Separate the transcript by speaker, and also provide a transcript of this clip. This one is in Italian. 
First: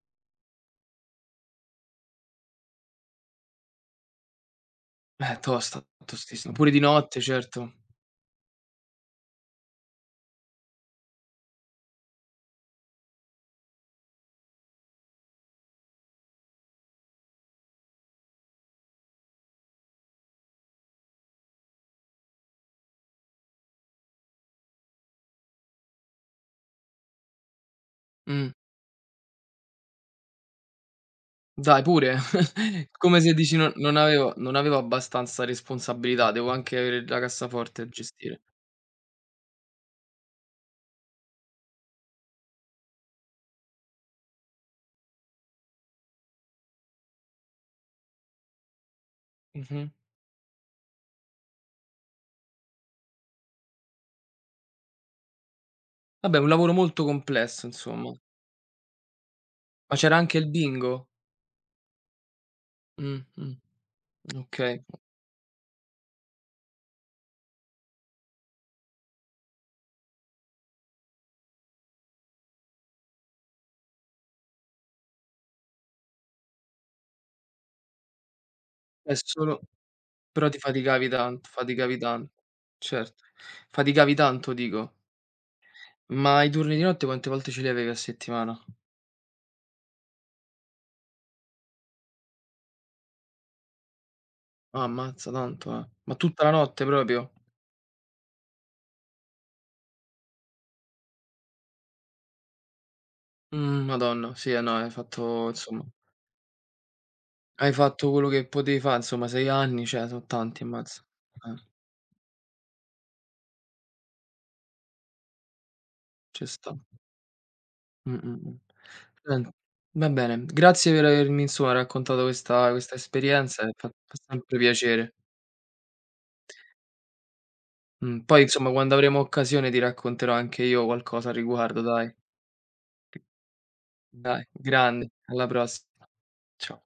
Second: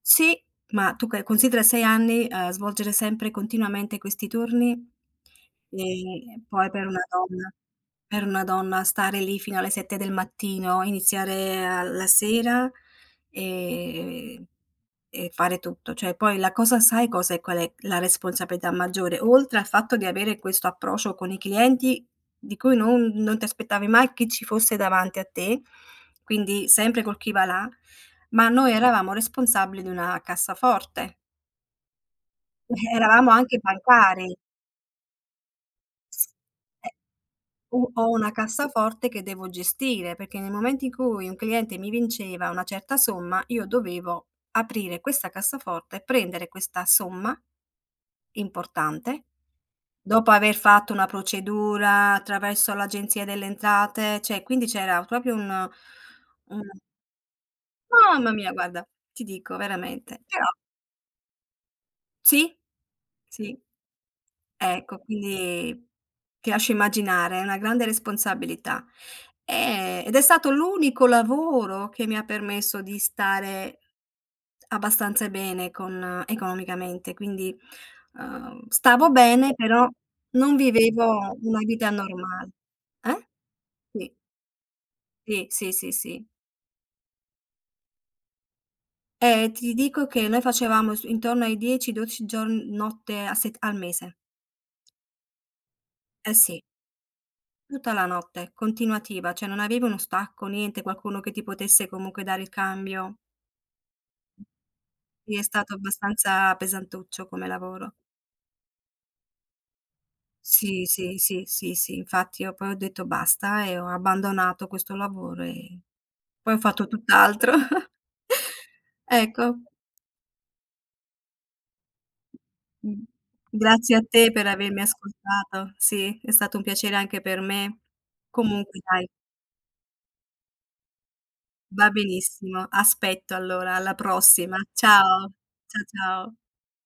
Speaker 1: Sì. Ma tu che considera 6 anni, ehm, svolgere sempre continuamente questi turni,
Speaker 2: Eh, tosta,
Speaker 1: e
Speaker 2: tostissima.
Speaker 1: poi
Speaker 2: Pure di
Speaker 1: per una
Speaker 2: notte,
Speaker 1: donna
Speaker 2: certo.
Speaker 1: per una donna stare lì fino alle 7 del mattino, iniziare a la sera e e fare tutto. Cioè poi la cosa sai, cosa è qual è la responsabilità maggiore? Oltre al fatto di avere questo approccio con i clienti di cui non non ti aspettavi mai chi ci fosse davanti a te, quindi sempre col chi va là, ma
Speaker 2: Mh.
Speaker 1: noi eravamo responsabili di una cassaforte.
Speaker 2: Dai, pure.
Speaker 1: Eh
Speaker 2: Come
Speaker 1: eravamo
Speaker 2: se dici:
Speaker 1: anche
Speaker 2: "Non non avevo
Speaker 1: bancari.
Speaker 2: non avevo abbastanza responsabilità, devo anche
Speaker 1: Eh,
Speaker 2: avere la cassaforte
Speaker 1: u ho una
Speaker 2: gestire."
Speaker 1: cassaforte che devo gestire, perché nel momento in cui un cliente mi vinceva una certa somma io dovevo aprire questa cassaforte e prendere questa somma importante,
Speaker 2: Mh-mh.
Speaker 1: dopo aver fatto una procedura attraverso l'Agenzia delle Entrate, cioè, quindi c'era proprio un
Speaker 2: Vabbè, un
Speaker 1: u
Speaker 2: lavoro molto complesso, insomma.
Speaker 1: Mamma mia! Guarda, ti dico
Speaker 2: Ma c'era
Speaker 1: veramente.
Speaker 2: anche il
Speaker 1: [unintelligible]
Speaker 2: Bingo?
Speaker 1: Sì,
Speaker 2: Mh, mh,
Speaker 1: sì.
Speaker 2: okay.
Speaker 1: Ecco, quindi ti lascio immaginare, è una grande responsabilità. Ehm, ed è stato l'unico lavoro che mi ha permesso di stare abbastanza bene con economicamente, quindi, uhm, stavo
Speaker 2: È
Speaker 1: bene
Speaker 2: solo
Speaker 1: però
Speaker 2: però
Speaker 1: non
Speaker 2: ti faticavi
Speaker 1: vivevo
Speaker 2: tan
Speaker 1: una vita
Speaker 2: faticavi tan
Speaker 1: normal
Speaker 2: certo,
Speaker 1: eh? Sì.
Speaker 2: faticavi tanto dico.
Speaker 1: Sì, sì, sì, sì.
Speaker 2: Ma i turni di notte quante volte ce li avevi a settimana?
Speaker 1: Eh, ti dico che noi facevamo su intorno ai 10, 12 giorn notte a set al mese.
Speaker 2: Ah ammazza, tanto, eh. Ma
Speaker 1: Eh,
Speaker 2: tutta la
Speaker 1: sì.
Speaker 2: notte proprio?
Speaker 1: Tutta la notte, continuativa, cioè non avevi uno stacco, niente, qualcuno che ti potesse comunque dare il cambio.
Speaker 2: Mh, madonna, sì, eh, no, hai
Speaker 1: Sì, è
Speaker 2: fatto,
Speaker 1: stato
Speaker 2: insomma
Speaker 1: abbastanza pesantuccio come
Speaker 2: hai
Speaker 1: lavoro.
Speaker 2: fatto quello che potevi fa', insomma, 6 anni, cioè, so' tanti
Speaker 1: Sì,
Speaker 2: ammazza.
Speaker 1: sì, sì,
Speaker 2: Eh.
Speaker 1: sì, sì. Infatti io poi ho detto basta e ho abbandonato questo lavoro, e
Speaker 2: Ce
Speaker 1: poi ho
Speaker 2: sta.
Speaker 1: fatto tutt'altro.
Speaker 2: Mh, mh, mh,
Speaker 1: Ecco.
Speaker 2: [unintelligible] va bene, grazie per avermi, insomma, raccontato questa questa
Speaker 1: Mh.
Speaker 2: esperienza, ehm, fa
Speaker 1: Grazie a
Speaker 2: fa
Speaker 1: te per
Speaker 2: sempre
Speaker 1: avermi
Speaker 2: piacere.
Speaker 1: ascoltato. Sì, è stato un piacere anche per me.
Speaker 2: Mh. Poi insomma
Speaker 1: Comunque
Speaker 2: quando
Speaker 1: dai
Speaker 2: avremo occasione ti racconterò anche io qualcosa a riguardo,
Speaker 1: Va
Speaker 2: dai.
Speaker 1: benissimo. Aspetto allora, alla
Speaker 2: Dai,
Speaker 1: prossima.
Speaker 2: grande,
Speaker 1: Ciao,
Speaker 2: alla
Speaker 1: cia
Speaker 2: pross
Speaker 1: ciao.
Speaker 2: cia